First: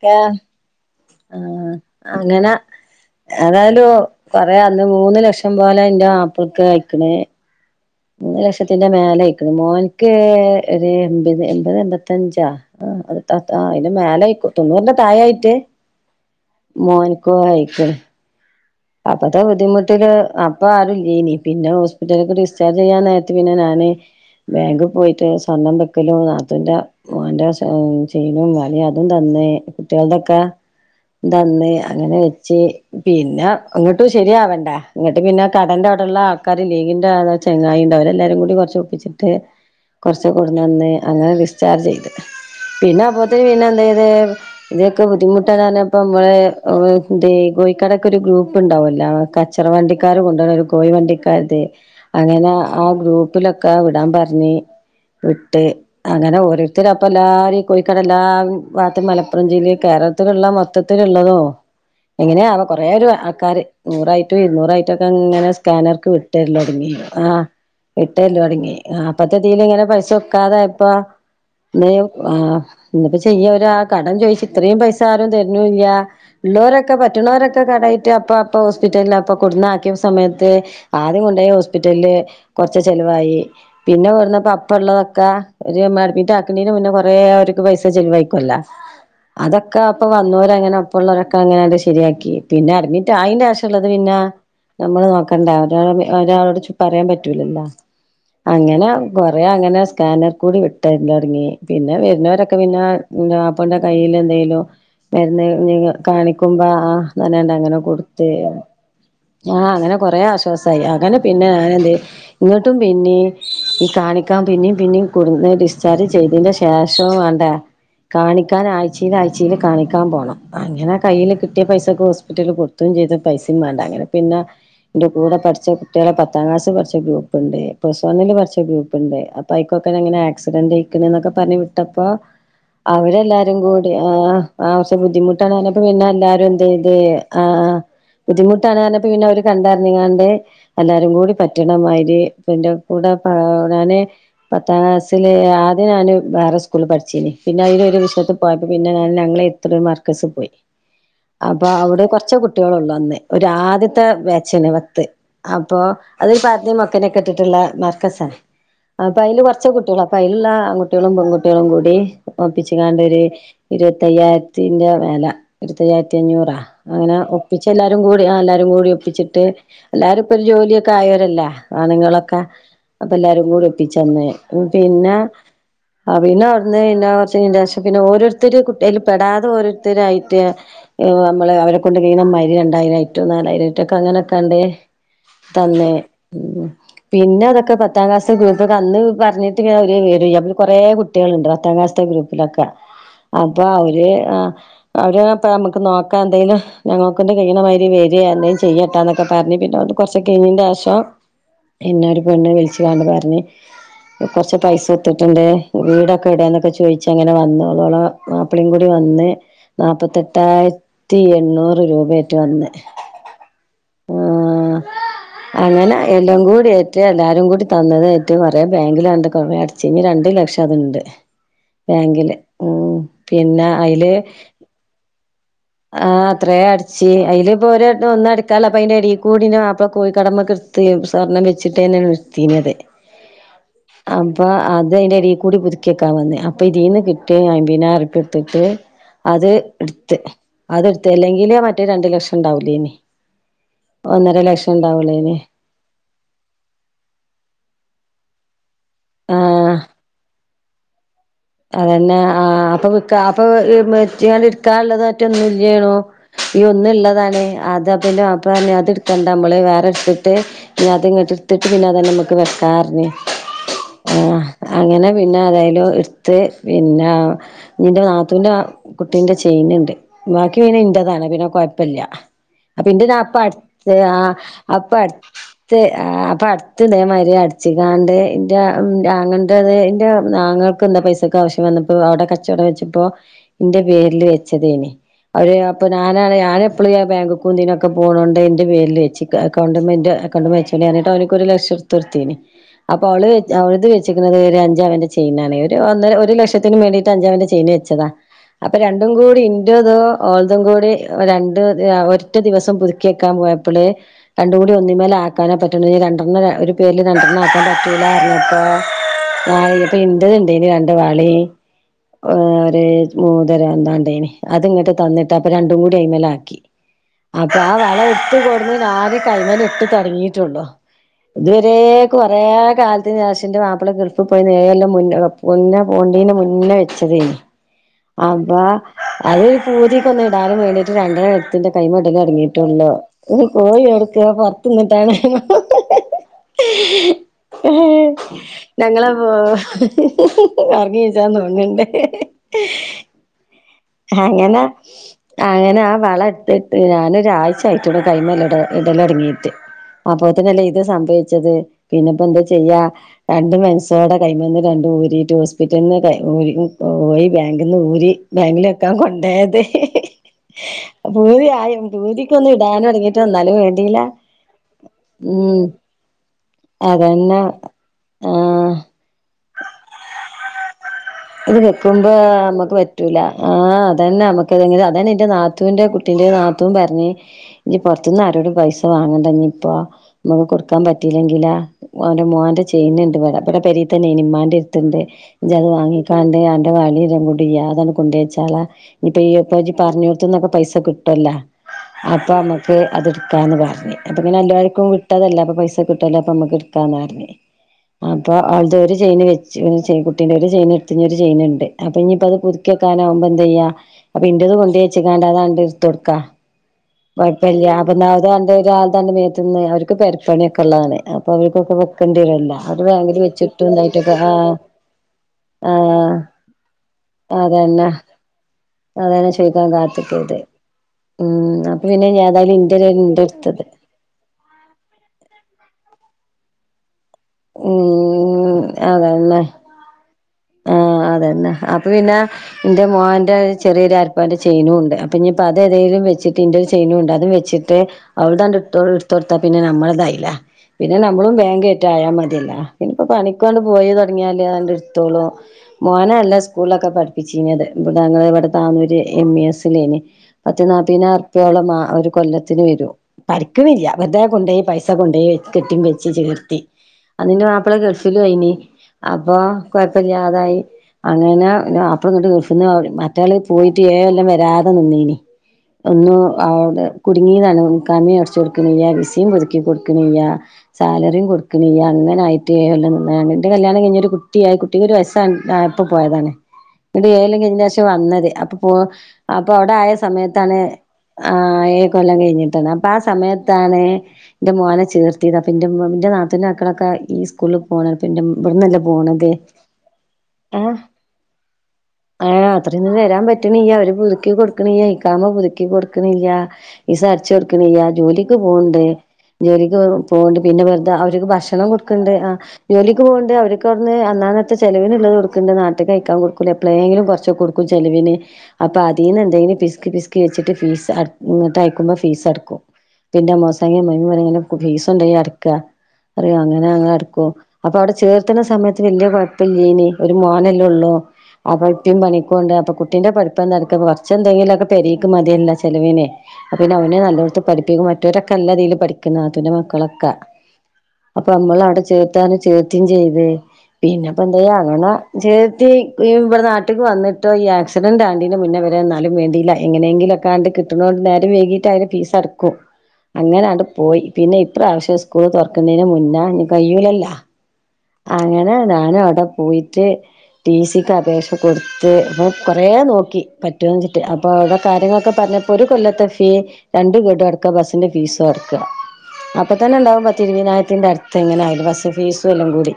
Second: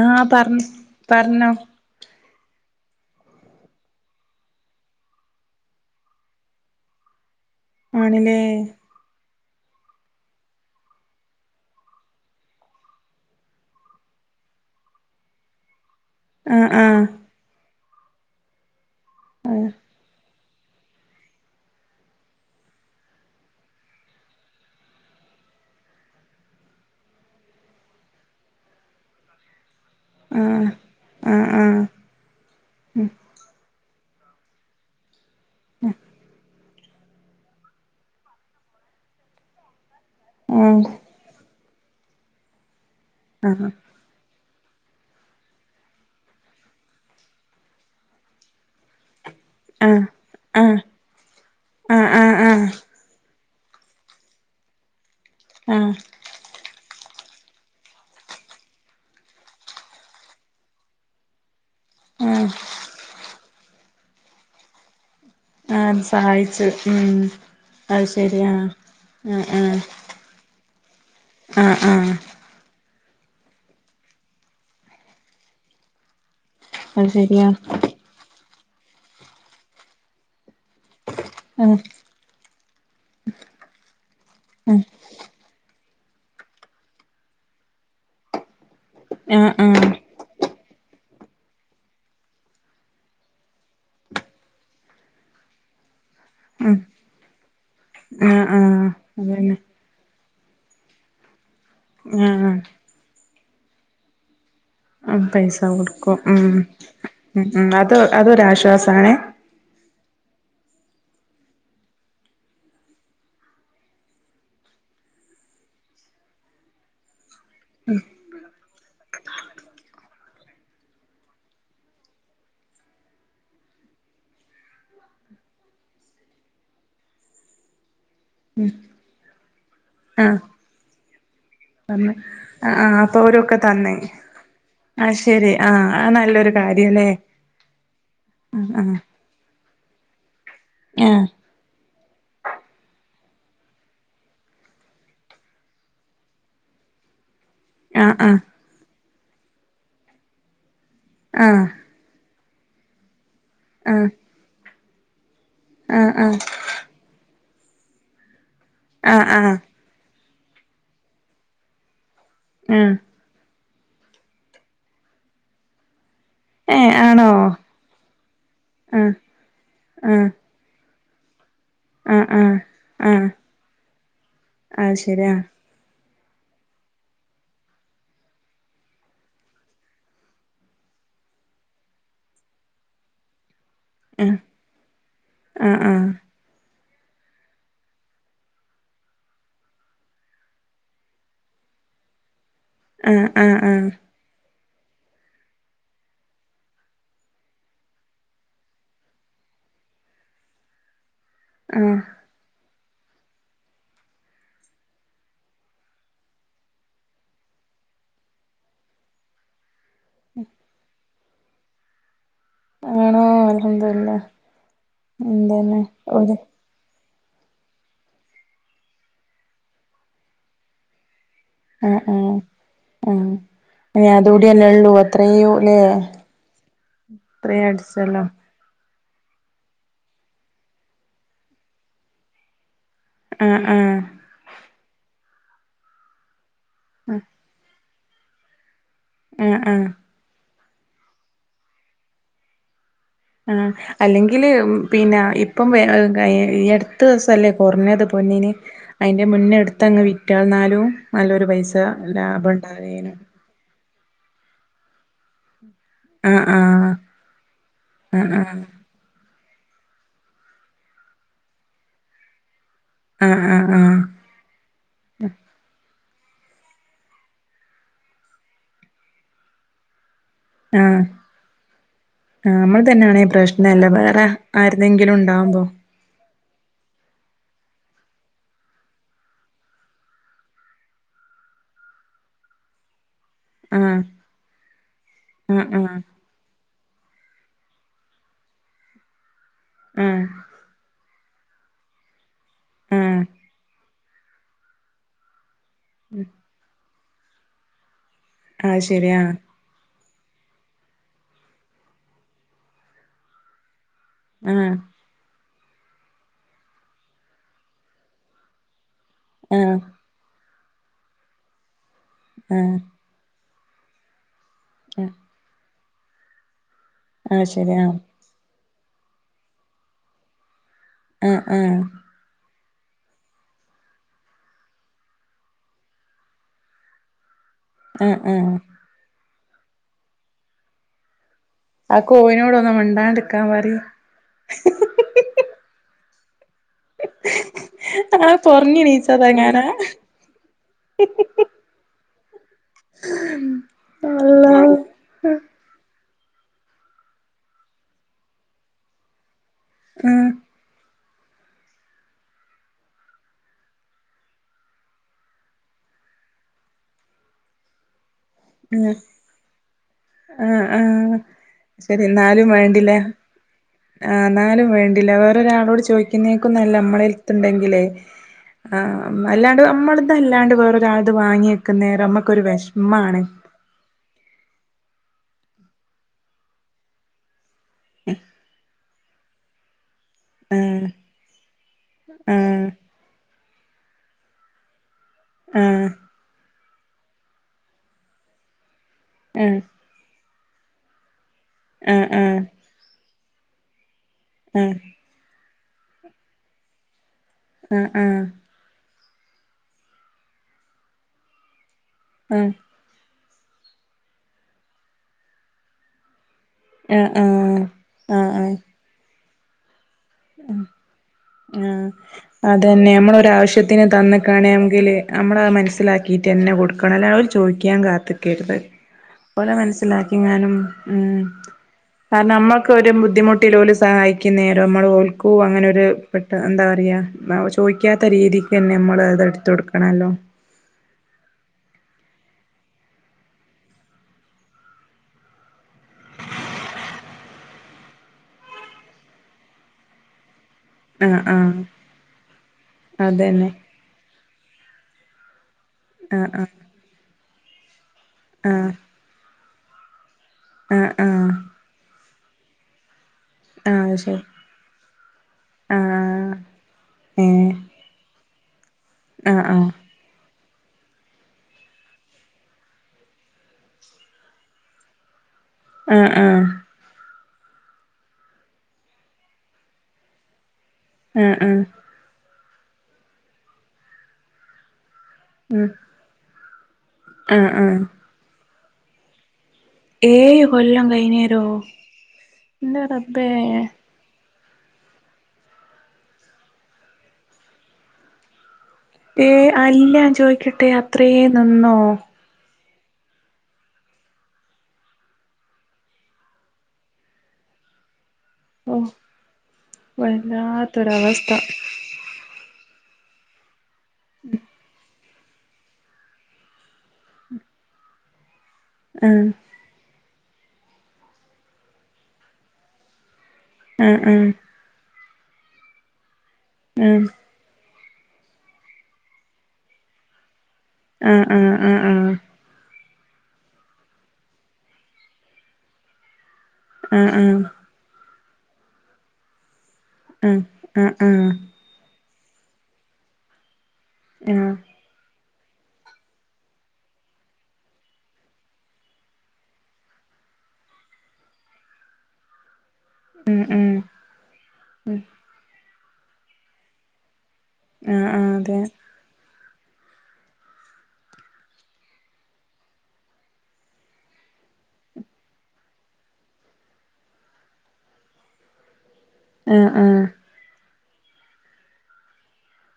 ആഹ് ആഹ പറ പറഞ്ഞോ അങ്ങനെ ഏതായാലും പറയാ അന്ന് മൂന്ന് ലക്ഷം പോലെ എന്റെ [unintelligible] മൂന്ന് ആണില്ലേ ലക്ഷത്തിന്റെ മേലെ [unintelligible] മോനക്ക് ഒരു എപത് എൺപത് എൺമ്പത്തഞ്ചാ ആ [unintelligible] അന്റെ മല തൊണ്ണൂറിന്റെ തായായിട്ടേ ആഹ് ആഹ് മോനിക്കോ ആയിക്ക്ണ് അപ്പത്തെ ബുദ്ധിമുട്ടില് [unintelligible] അപ്പൊ ആരുല്ലേനി പിന്നെ ഹോസ്പിറ്റലൊക്കെ ഡിസ്ചാർജ് ചെയ്യാൻ നേത്ത് പിന്നെഞാന് ബാങ്കിൽ പോയിട്ട് സ്വർണം ബെക്കലും അതിന്റെ [unintelligible] വല അതും തന്നെ കുട്ടികളുടെൊക്കെ ആഹ് ആഹ് തന്ന് ആഹ് [unintelligible] അങ്ങനെ വെച്ച് ഉം പിന്നെ ഇങ്ങോട്ടും ശരിയാവണ്ട ഇങ്ങിട്ട് പിന്നെ കടന്റെ അവിടെള്ള ആൾക്കാർ ലീഗിന്റെ ചെങ്ങായി [unintelligible] കൂടി കുറച്ച് ഒപ്പിച്ചിട്ട് കുറച്ച് കൊടുന്ന് അങ്ങനെ ചാർജ് ചെയ്ത് പിന്നെ അപ്പത്തി പിന്നെ ആഹ് എന്ത് ചെയ്ത് ഇതൊക്കെ ബുദ്ധിമുട്ടാണ്ഞ്ഞപ്പോ നമ്മളെ കോഴിക്കാടൊക്കെരു ഗ്രൂപ്പ്ണ്ടാവുംല്ലോ കച്ചറ ആഹ് വണ്ടിക്കാര കൊണ്ട ഒരു ആഹ് ആഹ് കോയി വണ്ടിക്കാരുടെ ആഹ് അങ്ങനെ ആഹ് ആ ഗ്രൂപ്പ് [unintelligible] വിടാൻ പറഞ്ഞഞ് വിട്ട് ആഹ് അങ്ങനെ [unintelligible] അപ്പൊ എല്ലാരും കോയിക്കോടെ എല്ലാ ഭാത്ത് മലപ്പുറം ജില്ല കേരളത്തിലുള്ള മൊത്തത്തിലുള്ളതോ എങ്ങനെയ ആഹ് കൊറേ ഒരു ആൾക്കാര് നൂറായിട്ടോ ഇരുന്നൂറായിട്ടോ അങ്ങനെ ആഹ് സ്കാനർക്ക് [unintelligible] സഹായിച്ചു ഇടങ്ങിയോ ഉം ആ അത് ശരി വിട്ടല്ലോ ആഹ് അടങ്ങി അപ്പത്തെതിൽ ആഹ് ഇങ്ങനെ പൈസ വെക്കാതെഎപ്പ ആഹ് ആഹ് [unintelligible] ആഹ് ഇന്നിപ്പോ ചെയ്യ ഒരാ ആ കടം ചോയിച്ച ഇത്രേം പൈസ ആരും തരുന്നില്ല ഉള്ളവരൊക്കെ അത് ശരിയാ പറ്റുന്നവരൊക്കെ കട അപ്പ ഹോസ്പിറ്റല അപ്പ കുടുന്ന ആക്കിയ സയത്ത് ആദ്യം കൊണ്ടായി ആഹ് ഹോസ്പിറ്റലില് കുറച്ച ചെലവായി പിന്നെ വടുന്നപ്പ ആഹ് അപ്പൊള്ളതൊക്കെ ഒരു [unintelligible] കൊറ [unintelligible] പൈസ ചെലവായിക്ക് ആഹ് ആഹ് അതൊക്കെ വ ങ്ങനെ ഒപ്പ ഉവരൊക്കെ അങ്ങനെ ശരിയാക്കി പിന്നെ അഡ്മിറ്റ് ആയിന്റെ ആവശ്യമള്ളത് പിന്നെ നമ്മള് നോക്കണ്ട ഒരാൾ ഒരാളോട് ഉം പറയാൻ പറ്റൂലല്ലോ ആഹ് ആഹ് അങ്ങനെ കൊറേ അതന്നെ അങ്ങനെ സ്കാനർ കൂടി വിട്ട തുടങ്ങി പിന്നെ ആഹ് വരുന്നവരൊക്കെ പിന്നെ മാപ്പന്റെ കയ്യിൽ എന്തേലും ആഹ് പൈസ [unintelligible] കൊടുക്കും ഉം ഉം കാണിക്കുമ്പോനണ്ട ഉം അങ്ങനെ അത് [unintelligible] അതൊരാശ്വാസാണേ ആ അങ്ങനെ കൊറൊ വിശ്വാസായി അങ്ങനെ പിന്നെ ഞാനെന്തു ഇങ്ങോട്ടും പിന്നെ ഈ കാണിക്കാൻ പിന്നും പിന്നെ ഡിസ്ചാർജ് ചെയ്തിന്റെ ശേഷവും വേണ്ടേ കാണിക്കാൻ ആഴ്ച കൊച്ചിയിലൽ ആ്ച്ചയിൽ കാണിക്കാൻ പോകണം അങ്ങനെ കയ്യിൽ കിട്ടിയ പൈസക്കൊ ഹോസ്പിറ്റലിൽ കൊടുക്കു [unintelligible] ചെയ്ത പൈസയും വേണ്ട അങ്ങനെ പിന്നെ എന്റെ കൂടെ പഠിച്ച കുട്ടികളെ പത്താം ക്ലാസ്സിൽ പഠിച്ച ഗ്രൂപ്പ്ണ്ട് പ്ലസ് വന്ന്ല് പഠിച്ച ഗ്രൂപ്പ്ണ്ട് ബൈക്കൊക്കെ എങ്ങനെ ആഹ് ആക്സിഡന്റ്ക്കണ എന്നൊക്കെ പറഞ്ഞഞ് വിട്ടപ്പോ പറഞ്ഞോ ആഹ് ആഹ് അപ്പൊ അവരെല്ലാരും ഓരൊക്കെ കൂടി തന്ന് ആ ആവശ്യ അത് ശരി ബുദ്ധിമുട്ടാണ്പ്പ ആഹ് പിന്നെ അത് നല്ലൊരു എല്ലാരും കാര്യല്ലേ [unintelligible] ആഹ് ബുദ്ധിമുട്ടാണ് ആഹ് [unintelligible] പിന്നെ അവര് കണ്ടായിരുന്നങ്ങാണ്ട് എല്ലാരും കൂടി ആഹ് പറ്റണമായി എന്റെ കൂടെ ഞാന് പത്താം ക്ലാസ്സില് ആദ്യം ഞാന് വേറെ സ്കൂള് പടിച്ന് പിന്നെ അതിന് ഒരു വിശത്ത് ആഹ് പോയപ്പോ പിന്നെ ഞങ്ങള് എത്ര മർക്കസ് പോയി ആഹ് അപ്പൊ അവിടെ [unintelligible] പച്ച കുട്ട്യോള്ണ്ടന്ന് ഒ ആദ്യത്തെ വേച്ചന് വത്ത് അപ്പോ, ആഹ് അത് ആഹ് പർദീം, മൊക്കെനിക്കെ ട്ടിട്ട്ള്ള മർക്കസാണ്. അപ്പൊ ആഹ് അയില് ആഹ് ആഹ് ആഹ് ആഹ് കൊർച്ച കുട്ടികള. അപ്പ യ്ല്ള്ള ആൺകുട്ട്യാളും, പെൺകുട്ട്യാളും, കൂടി ആഹ് ഒപ്പിച്കാണ്ടൊര്. ഇരുവയ്യാരത്തിന്റെ മേല. ഇരുവ ത്തയ്യാര്ത്തഞ്ഞൂറ. ഏഹ് അങ്ങനെ ആണോ ഒപ്പിച്ചെല്ലാരുകൂടി ആ എല്ലാരും കൂടി ആഹ് ഒപ്പിച്ചിട്ട് എല്ലാരും ആഹ് ഇപ്പൊര് ജോലിയൊക്കെ ആയോരല്ലേ ആഹ് സാനങ്ങളൊക്കെ ആഹ് ആഹ് അതെല്ലാരുകൂടെ ഒപ്പിച്ചെന്ന് അത് പിന്നെ ശരി ആ പിന്നെ അവ്ട്ന്ന് പിന്നെ [unintelligible] പിന്നെ ഓരോരുത്തര് കു അയ്ല് പെടാതെ ഓരോരുത്തര് ആയിട്ട് യൂ, അമ്മള് അവരെ കൊണ്ട് വീതം മയ്രി രണ്ടായിട്ടും നാലായിരം. ഒറ്റക്ക് ആഹ് അങ്ങനൊക്കാണ്ട് ആഹ് തന്നേ. ആഹ് ഉം, പിന്നെ, അതൊക്ക പത്താക്ലാസ്സ്‌തെ ഗ്രൂപ്പ്‌ അന്ന് പർഞ്ഞിട്ട് ഒരു വിവരൂയ അപ്പൊ കൊറേ കുട്ട്യേള്ണ്ട്. പത്താം ക്ലാസ്സ്‌തെ ഗ്രൂപ്പ്. ലോക്ക, ആഹ് ആഹ് അപ്പൊ ആഹ് ആഹ് അവര് ആ, അവര് അ പ്പ നമുക്ക് നോക്കാ ന്തെങ്കിലും. ഞങ്ങക്കൊണ്ട് കയ്യിണമാരി വെരേ, എന്തേം ചെയ്യട്ടാ ന്നൊക്കെ പർഞ് പിന്നെ ഓല് കൊർച്ച കൈഞ്ഞിന്റെഷം. ആഹ് ഇന്നെ ഒരു പെണ്ണ് വ്ൾച്ങ്ങാണ്ട് പർഞ്. കൊർച് പൈസൊത്ട്ണ്ട്, വീടൊക ഓടെന്നൊക്കെ ചോയ്ച്ചങ്ങനെ വന്നു. ഓള് ഓളെ മാപ്പിളീം കൂടി വ. ന്ന്, നാപ്പെട്ടായ്ര്ത്തി എണ്ണൂറ് രൂപേ. വന്ന്. ആണോ ആ, അൽഹംദുലില്ലാഹ് എന്തന്നെ അങ്ങനെ ഒരു എല്ലം കൂടി. എല്ലാരും കൂടി തന്നതെറ്റ് കൊറേ ബാങ്കിലാണ്ട് കൊറേ അട്ച്ച്. ഞ്ഞി രണ്ട് ലക്ഷ ത്ണ്ട്. ആഹ് ബാങ്കില്. ആഹ് മ്, ആഹ് പിന്ന ഇനി അയ്ല് അതൂടിയല്ലേ ഉള്ളൂ അത്രയുല്ലേ ആ. ത്രേ അട്ച്ച്. അയ്ല് അത്രേ പൊ രാൾ ദ് അടിച്ചല്ലോ ഒന്നട്ക്കാള്ളത് പ്പൊയ് ന്റടീ ത്ര. കൂട് ന്റെ മാപ്ല കോയ് കടമക്ക്ട്ത്. സ്വർണ്ണം വെച്ചിട്ടന്നെണ് ട്തീന്യത്. ആഹ് ആഹ് അപ്പൊ അതയ്ന്റടീ കൂടി പുത്ക്കി ക്കാവന്ന്. പ്പൊ ഇതീന്ന് കിട്ട്യ അയ്മ്ബീനായിർപ്യ ട്ത്ത്ട്ട്, അത് ആഹ് ആഹ് ഇട്ത്. അത് ഇട്. ദെല്ലെങ്കില് മറ്റേ രണ്ട് ലഷണ്ടാവൂലേനി. ആ, അല്ലെങ്കില് പിന്ന ഇപ്പം ഈ അട്ത്ത ദീസല്ലേ, കൊർഞ്ഞത്. പൊന്നിന്. അയ്ന്റെ മുന്നെ ആഹ് ഇട്തങ്ങ് വിറ്റാ ന്നാലും. അതന്നെ, ആ അപ്പ വിക്ക ആപ വിറ്റ് കണ്ട് ഇട്ക്കാ ള്ളത് ഒറ്റ ഒന്നും. ല്ലെ ണോ. ആ ആ ഈ ഒന്ന്ള്ളതാണ്. അത് അപ്പൊ ആ ന്റെ ആ മാപ്പള പറഞ്ഞു. അത് ഇട് കണ്ട. നമ്മള് വേറ ട്ത്ത്ട്ട്, ഞ്ഞത്ങ്ട്ട്ട്ത്ത്ട്ട്, പിന്നെ അതാണ്ട് നമ്മക്ക് വെക്ക. ആ ർഞ്, ആ ആ ആ അങ്ങനെ പിന്നാതായാലും ഇട്ത. ത്ത്, പിന്ന ന്റെ നാതൂന്റ കുട്ടിന്റ ചെയിന്ണ്ട്. ബാക്കി പിന്ന ആ ഇന്റതാണ്. പിന്നെ കൊയ് പ്പല്യ. ആ നമ്മൾ അപിന്റെ ന തന്നെയാണെ അപ്പ പ്രശ്നല്ല അട്ത്, ആ വേറെ ആരുന്നെങ്കിലും ഉണ്ടാവുമ്പോ അപ്പട്ത് ആ. പ്പട്ത്ത് തേമാരി അട്ച്കാണ്ട് ന്റെ ആങ്ങള്ന്റത് ന്റെ ആങ്ങൾക്ക് ന്താ പൈസ. ക്കാവശ്യവന്നപ്പോ അവടെ കച്ചോടം വെച്ചപ്പോ. ആ ന്റെ പേര്ല് വെച്ചതേനി, അവര് ആ ആ അപ്പൊ നാനാണ് ഞാന്. പ്പ്ളും ഞാബാങ്ക്ക്കും തിനൊക്കെ പോണോണ്ട് ന്റെ പേര്ല് വെച്ചിക്ക, ക്കൗണ്ട്മ്മേ ആ ന്റെ കൗണ്ട്മ്മ വെച്ച്ക്ണ് എന്നിട്ട ഓന്. ഒരു ലക്ഷട്തൊട്തീനി, ആ അപ്പൊ അവള് അവൾത് വെച്ച്ക്ക്‌ണത് ഒരഞ്ചവന്റെ ചെയ്നാണ്. ഒരു ഒരു ലഷത്തിനും മേണ്ടിട്ട് അഞ്ചവന്റെ ചെയ്ന് വെച്ചതാ, ആ അപ്പൊ രണ്ടും ശരി ആ കൂടി ഇന്റതോ. ഓൾതും കൂടി രണ്ട്ത് ഒരൊറ്റ ദിവസം പുതുക്യാക്കാൻ പോയപ്പള്. ആ രണ്ടുംകൂടി ഒന്നിമ്മലാക്കാന പറ്റ്ണല്ല, രണ്ടെർണ്ണം ഒരു പേര്ല് രണ്ടെർണാക്കാൻ പറ്റൂലാർഞ്ഞപ്പോ.? [unintelligible] ആ ഇപ്പ ഇന്റെത്ണ്ടേയ്നി രണ്ട് വളീ ഓ ആ ആ ഒരു മൂ. തരാന്താണ്ടേനി, അത് ങ്ങട്ട് തന്നിട്ട് അപ്പ രണ്ടുംകൂടി അയ്മലാക്കി. അപ്പ ആ വള ഇട്ട് കൊടുന്ന് [unintelligible] ഇട്ട് തൊ ടങ്ങിട്ടോള്ളൂ. ആ ഇത് ആ വരേ കൊറേ കാൽത്ന് നേഷം ന്റെ മാപള ഗർഫ് പോയന്ന് ഏയൊല്ലം മുന്നേ. മുന്ന പോണ്ടീന് മുന്ന വെച്ചതേനി ആ ആ അതാ. അത് പൂതിയ്ക്കൊന്ന് ടാനും വേണ്ടീട്ട് [unintelligible] ന്റെ ആ കോയിനോടൊന്ന് കൈമെടലൊട്ങ്ങീട്ടൊള്ളൂ. മിണ്ടാണ്ടിക്കാൻ പറയ് [unintelligible] [inaudible] ഞങ്ങളപൊ പൊറഞ്ഞെണീച്ചതെങ്ങാനാ [inaudible] ഒർങ്ങീചാ തോണ് ണ്ട്. അങ്ങന, അല്ലാഹ് അങ്ങനാ അ വള. [inaudible] ഞാനൊരായ്ചായ്ട്ടൊള്ളു കൈമെടൊലൊട്ങ്ങീട്ട്. ആഹ് അപ്പോത്തിനെല്ലേ ഇത് സംഭവി. പിന്നെ പ്പോ ന്താ ചെയ്യാ, രണ്ട് മനസോടെ കൈമന്ന് രണ്ടും ഊരീട്ട് ഹോസ്പിറ്റൽന്ന്. ഊരി പോയി ബാങ്കിന്ന് ഊരി ബാങ്കിലക്കാ കൊണ്ടായത്. [inaudible] അ ആ. ആ ശരി ന്നാലും പൂരിക്കൊന്നും ഇടാൻ വേണ്ടില തൊടങ്ങിട്ട് എന്നാലും വേണ്ടില്ല. ആ ന്നാലും വേണ്ടില ഉം വേറൊരാളോട് ചോ [unintelligible] അതന്നെ അമ്മളെണ്ട്ത്‌ടെങ്കിലേ ആ ആഹ് അല്ലാണ്ട് അമ്മൾതല്ലാണ്ട് വേറൊ ഇത് വെക്കുമ്പോ അമ്മക്ക് പറ്റൂല വെഷമാണ് ആ അതന്നെ അമ്മങ്കി തെങ്കിലും അതന്നനീ ന്റെ ന്നാത്തൂന്റെ കുട്ടീന്റെ നാത്തൂൻ പർഞ്ഞ് ഇഞ്ഞ് പൊർത്ത്ന്ന് ആരോട് പൈസ വാങ്ങണ്ടഞ്ഞി ഇപ്പൊ [unintelligible] കൊടുക്കാൻ ആഹ് പറ്റില്ലെങ്കിലോ? ഓന്റെ മോൻന്റെ ആഹ് ചെയ്ന് ഇണ്ട് ഇവടെ. ഇവ്ടെ പെരീ തന്നെ നീ ഇമ്മാന്റെര് തന്റെ ഇച്ചഹ് വാങ്ങി അന്റെ [unintelligible] അതൊന്ന് കൊണ്ടേച്ചാളാ ന്നിട്ട് ഇയ്യ് പ്പം ആഹ് ഇച്ച് പർഞ്ഞോട്ത് ന്നൊക്കെ പൈസ കിട്ടൊല്ല ആഹ് ആഹ് അപ്പൊമ്മക്ക് അത്ട്ക്കാന്ന് പർഞ്ഞ്. അപ്പപിന്നല്ലാർക്കും ഇട്ടതല്ലേ അപ്പൊ പൈസ കിട്ടല്ലോ അപ്പമ്മക്ക് എട്ക്കാന്നർഞ്ഞ് ആഹ് ആഹ് അപ്പൊ [unintelligible] ഒര് ചെയിന് വെച്ചു ഒര് ചെയ് കുട്ടിന്റെ ഒരു ചെയിന് വെച്ച് ഇനി ഒരു ചെയ്ന്ണ്ട് അപ്പൊ ഇനിയിപ്പ ആഹ് ത് ആഹ് ആഹ് പുത്ക്ക്യക്കാനാവുമ്പ എന്തയ്യാ അപ്പൊ ഇറ്റത് കൊണ്ടേയ് വച്ച്കാണ്ട് അതാണ്ട് ഇട്തൊട്ക്കാ. ആഹ് ആഹ് കൊയ്പ്പല്ല്യ അപ്പൊന്നാത് ആഹ് ആഹ് [unintelligible] മേത്ത്ന്നെ അവർ പെരപ്പണിയൊക്കെ ഇള്ളതാണെ അപ്പൊ അവർക്കൊക്കെ ആഹ് വെക്കണ്ട്യരൊല്ലോ അത്‌ അതന്നെ ബേങ്കില് വെച്ചിട്ട് എന്തായിട്ടൊക്കെ ആ തെ അമ്മളത് മനസ്സിലാക്കീട്ടന്നെ കൊട്ക്കണം അല്ല അവര് ചോയ്ക്ക്യാൻ അതന്നെ കാത്ത്ക്കര്ത്. അതന്നെ ഓലെ ചോദിക്കാൻ കാത്ത്ക്കേത് മൻസ്സിലാക്കിങ്ങാനും ഉം അപ്പൊ പിന്നെ കാരണം ഏതായാലും ഇന്റെത് അമ്മൾക്കൊരു ഇണ്ട് എടുത്തത് ബുദ്ധിമുട്ടിലോല് സ സഹായിക്ക്യുനേരം ന്നമ്മള് ഓൽക്കും അങ്ങനെ ഒര് പെട്ട എന്താ പറയാ മാം ചോയ്ക്യാത്ത ഉം രീതിക്കെന്നെ അമ്മളത് അതന്നെ എടുത്തൊടുക്കണല്ലോ. ആഹ് അതെന്നെ അപ്പൊ പിന്നെ ന്റെ മോന്റെ ചെറിയൊരു അര്പവന്റെ ചൈനുണ്ട്. അപ്പഞ്ഞിപ്പോ അത് ഏതെിലും വെച്ചിട്ട് ഇന്റൊരു ചൈനുണ്ട് അതും വെച്ചിട്ട് ഓൽതാണ്ട് ഇട്ത്തൊട്ത്താ പിന്നെ ന്നമ്മൾതായിലെ. പിന്നെ ആഹ് ന്നമ്മളും ആഹ് ബേങ്കായിട്ടായാ മതിയല്ലാ പിന്നപ്പം പണിക്കും അതന്നെ ആണ്ട് പോയി തൊടങ്ങിയാല് ആണ്ട് തോളൊ ആഹ് മോനെല്ല ആഹ് സ്കൂളിലൊക്കെ പഠിപ്പിച്ചീ നൃത് ഇവിടെ ഞങ്ങളെ ഇവ്ടെ ആഹ് താന്നൂര് എം ഇ എസ്. [unintelligible] പത്ത് ആഹ് ആഹ് ആഹ് നാപ്പയ്നാർപ്പ്യയോളം മാ ഒരു കൊല്ലത്തിന് വരും. പഠിക്ക്ണില്ലൃ അത് ശരി വെർതെ കൊണ്ടോയി പൈസ കൊണ്ടോയി കെട്ടിം വെച്ച് ആഹ് ചേർത്തി. അതിന്റെ ഏഹ് മാപ്പിള ഗൾഫിലൊയ്നി അപ്പൊ ആഹ് ആഹ് അതായി അങ്ങനെ അപ്പംങ്ങട്ട് ഗൾഫ്ന്ന് മറ്റാള് പോയിട്ട് ഏഴൊല്ലം വരാതെ ന്ന്ന്നീനി. ആഹ് ഒന്ന് ആഹ് അവ്ടെ കുട്ങ്ങീതാണ് ഇക്കാമിം അട്ച്ചൊട്ക്ക്ണില്ല്യ വിസിം പുത്ക്കി കൊടുക്ക്ണ്ല്ല്യ സാലറിം ആഹ് ആഹ് കൊട്ക്ക്ണ്ല്ല്യ അങ്ങനായിട്ട് ഏഴൊല്ലം നിന്നെ എന്റെ കല്യാണം കയ്ഞ്ഞ് ഒരു കുട്ട്യായി കുട്ടിക്ക് ഒരു വയസ്സാ ആഹ് ഉം അ ഇപ്പം പോയതാണ് ഇവ്ടെ ആഹ് ആഹ് ഏയൊലംകൈഞ്ഞേനേശം വന്നത് അപ്പൊ പോ അപ്പ് അപ്പൊ അവ്ടായ ഏഴ് സമയത്താണ് കൊല്ലം ആ കഴിഞ്ഞേരോ ഏയ്കൊല്ലം കഴിഞ്ഞിട്ടാണ് എന്റെ ആപ്പാ ആ റബ്ബേ സമയത്താണ് ഇന്റെ മോനെ ചേർത്ത്യത് അപ്പന്റെ. നാതൂന്റെ മക്കളൊക്കെ ഈ സ്കൂൾ ളാ പോണ ഇവിടന്നല്ല ഏ അല്ല ചോയ്ക്കട്ടെ അത്രോം നിന്നോ? [unintelligible] വരാൻ പറ്റ്‌ണ്യ്യ അവര് പുതുക്കി കൊട്ക്ക്ണിയ്യ ഈക്കാമ്മ പുത്ക്കി കൊട്ക്ക്ണ്ല്ല്യ വിസ അട്ച്ച് കൊട്ക്ക്ണ് ചെയ്യ ജോലി പോണ്ടെ ഓഹ് ജോലിക്ക് പോണ്ടെ പിന്നെ വെർതെ അവര്ക്ക് വല്ലാത്തൊരവസ്ഥ ഭക്ഷണം കൊടുക്കണ്ടേ ആ ജോലിക്ക് പോവ്ണ്ട് അവര്ക്ക് അവ്ട്ന്ന് അന്നാന്നത്തെ ചെലവിന്ള്ളത് ക്ക് നാട്ട്കയക്കാൻ കൊട്ക്കൂലെ എ പ്ലെങ്കിലും കൊർച്ച് കൊട്ക്കും ചെലവിന് അപ്പ ആഹ് അതീന്ന്എന്തെങ്കിലും പിസ്ക്കി പിസ് വെച്ച്ട്ട് ഫീസ് അട് ഇങ്ങട്ട് അയക്കുമ്പം ഫീസട്ക്കും ന്നിട്ട്ന്റെ അമ്മോസാകിം ആഹ് അമ്മായിമിം [unintelligible] കൊടോയി അട്ക്ക അറിയോ അങ്ങനെ ആഹ് ഞങ്ങളട്ക്കോ അപ്പൊ അവിടെ ചേർത്ത്ണ സമയത്ത് വല്യയ കൊയ്പ്പല്യാനി ഒരു മോനല്ലൊള്ളൂ ആഹ് അപ്പം ആഹ് ഇപ്പിം ആഹ് പണിക്കോവ്ണ്ട് അപ്പം കു കുട്ടീന്റെ പട്ത്തം നടക്കപ്പം കൊർച്ചെ ത്തേലൊക്കെ മതിയല്ലോ ചെലവിന്. അപ്പപിന്ന അവന് ആഹ് നല്ലോട്ത്ത് പഠിപ്പിക്കും മറ്റൊരൊക്കെ ല്ലതീല് പഠിക്ക്ന്ന നാത്തൂന്റെ മോൻ കളക്ക ആഹ് ആഹ് ആഹ് ആഹ് ആഹ് അപ്പൊ അമ്മള് അവ്ടെ ചേർ [unintelligible] ചേർത്തിം ചെയ്ത് പിന്നെപ്പോന്താ ആഹ് ആഹ് അവനെ ചേർത്തി ഇവിട്ന്ന് ന്നാട്ട്ക്ക് വന്നിട്ടോ ഈ ആക്സിഡന്റ് ആണ്ടേന്റെ മുന്നെവരെ എന്നാലും വേണ്ടില്ല എങ്ങനെങ്കിലും അടക്കാണ്ട് കിണ്ടണോണ്ട് നേരം വൈകീട്ടായാലും ഫീസ് അട്ക്കും. ഉം അങ്ങനണ്ട് ഉം പോയി പിന്നെ ഇപ്രാവശ്യം സ്കൂൾ തൊർക്ക് ന്നേനെ മുന്നേ കഴൂലല്ലോ. ആഹ് ആഹ് അങ്ങനെ അതെ നാനും അവിടെ പോയിട്ട് ടി സി ക്ക് അപേക്ഷ കൊട്ത്ത് അപ്പൊ കൊറേ നോക്കി പറ്റോച്ചിട്ട് അപ്പൊ അവിടെ കാര്യങ്ങളൊക്കെ പറഞ്ഞപ്പോ ഒരു കൊല്ലത്തെ ഫീ രണ്ടു ഗണ്ടു അടക്ക ബസ്സിന്റെ ഫീസും അടക്ക അപ്പൊ ആഹ് തന്നെ ആഹ് ഇണ്ടാവും പത്ത ഇരുവിതിനായിരത്തിന്റെ അടുത്ത് എങ്ങനെ ആ ബസ് ഫീസും എല്ലും കൂടി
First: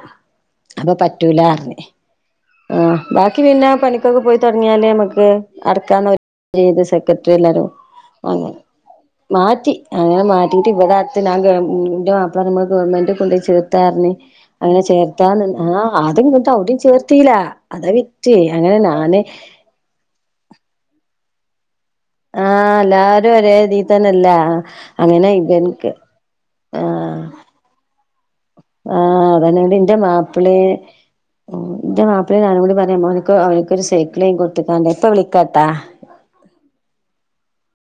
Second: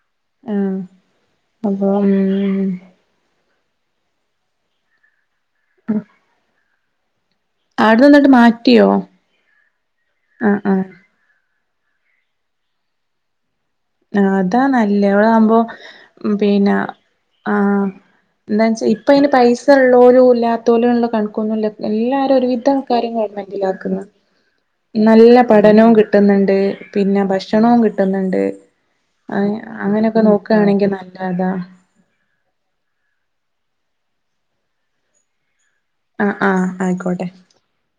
ആഹ് അപ്പൊ പറ്റുല്ലറഞ് അപ്പൊ ഉം ആ ബാക്കി ബാക്കി പിന്നെ പണിക്കൊക്കെ പോയി തുടങ്ങിയാല് നമുക്ക് അടക്കാ [unintelligible] [inaudible] എല്ലാരും അവിടുന്ന് എന്നിട്ട് അങ്ങനെ മാറ്റിയോ [unintelligible] അങ്ങനെ ആഹ് മാറ്റിട് ആഹ് ഇവിടെ അടുത്ത് ഗവ- ഉം എന്റെ മാപ്പിള പറയുമ്പോ ഗവൺമെന്റ് കൊണ്ട ചേർത്ത പറഞ്ഞ് ആഹ് അതാ അങ്ങനെ നല്ലേ ചേർത്താന്ന് [unintelligible] അതാവുമ്പോ ആ അതും കിട്ട അവിടെ പിന്നെ ചേർത്തില അതാ വിറ്റ് അങ്ങനെ ഞാന് പൈസഉള്ളരും ഇല്ലാത്തലും ഉള്ള കണ [unintelligible] എല്ലാരും ഒരു വിധം ആഹ് ആൾക്കാരും എല്ലാരും ഒരേ ഗവണ്മെന്റലാ ഇതീ തന്നെല്ല അങ്ങനെ ഇവൻക്ക് ആഹ് പിന്നെ ഭക്ഷണവും കിട്ടുന്നുണ്ട് ആഹ് അതേനാടി ന്റെ അങ്ങനെയൊക്കെ മാപ്പിളെ നോക്കുകയാണെങ്കിൽ നല്ലതാ എന്റെ മാപ്പിളെ നാനും കൂടി പറയാൻ [unintelligible] [unintelligible] അവനക്കൊരു സൈക്കിളേും വാങ്ങികൊടുതുങ്ങേണ്ട ഇപ്പ വിളിക്കാട്ടാ ആ ആഹ് ആയിക്കോട്ടെ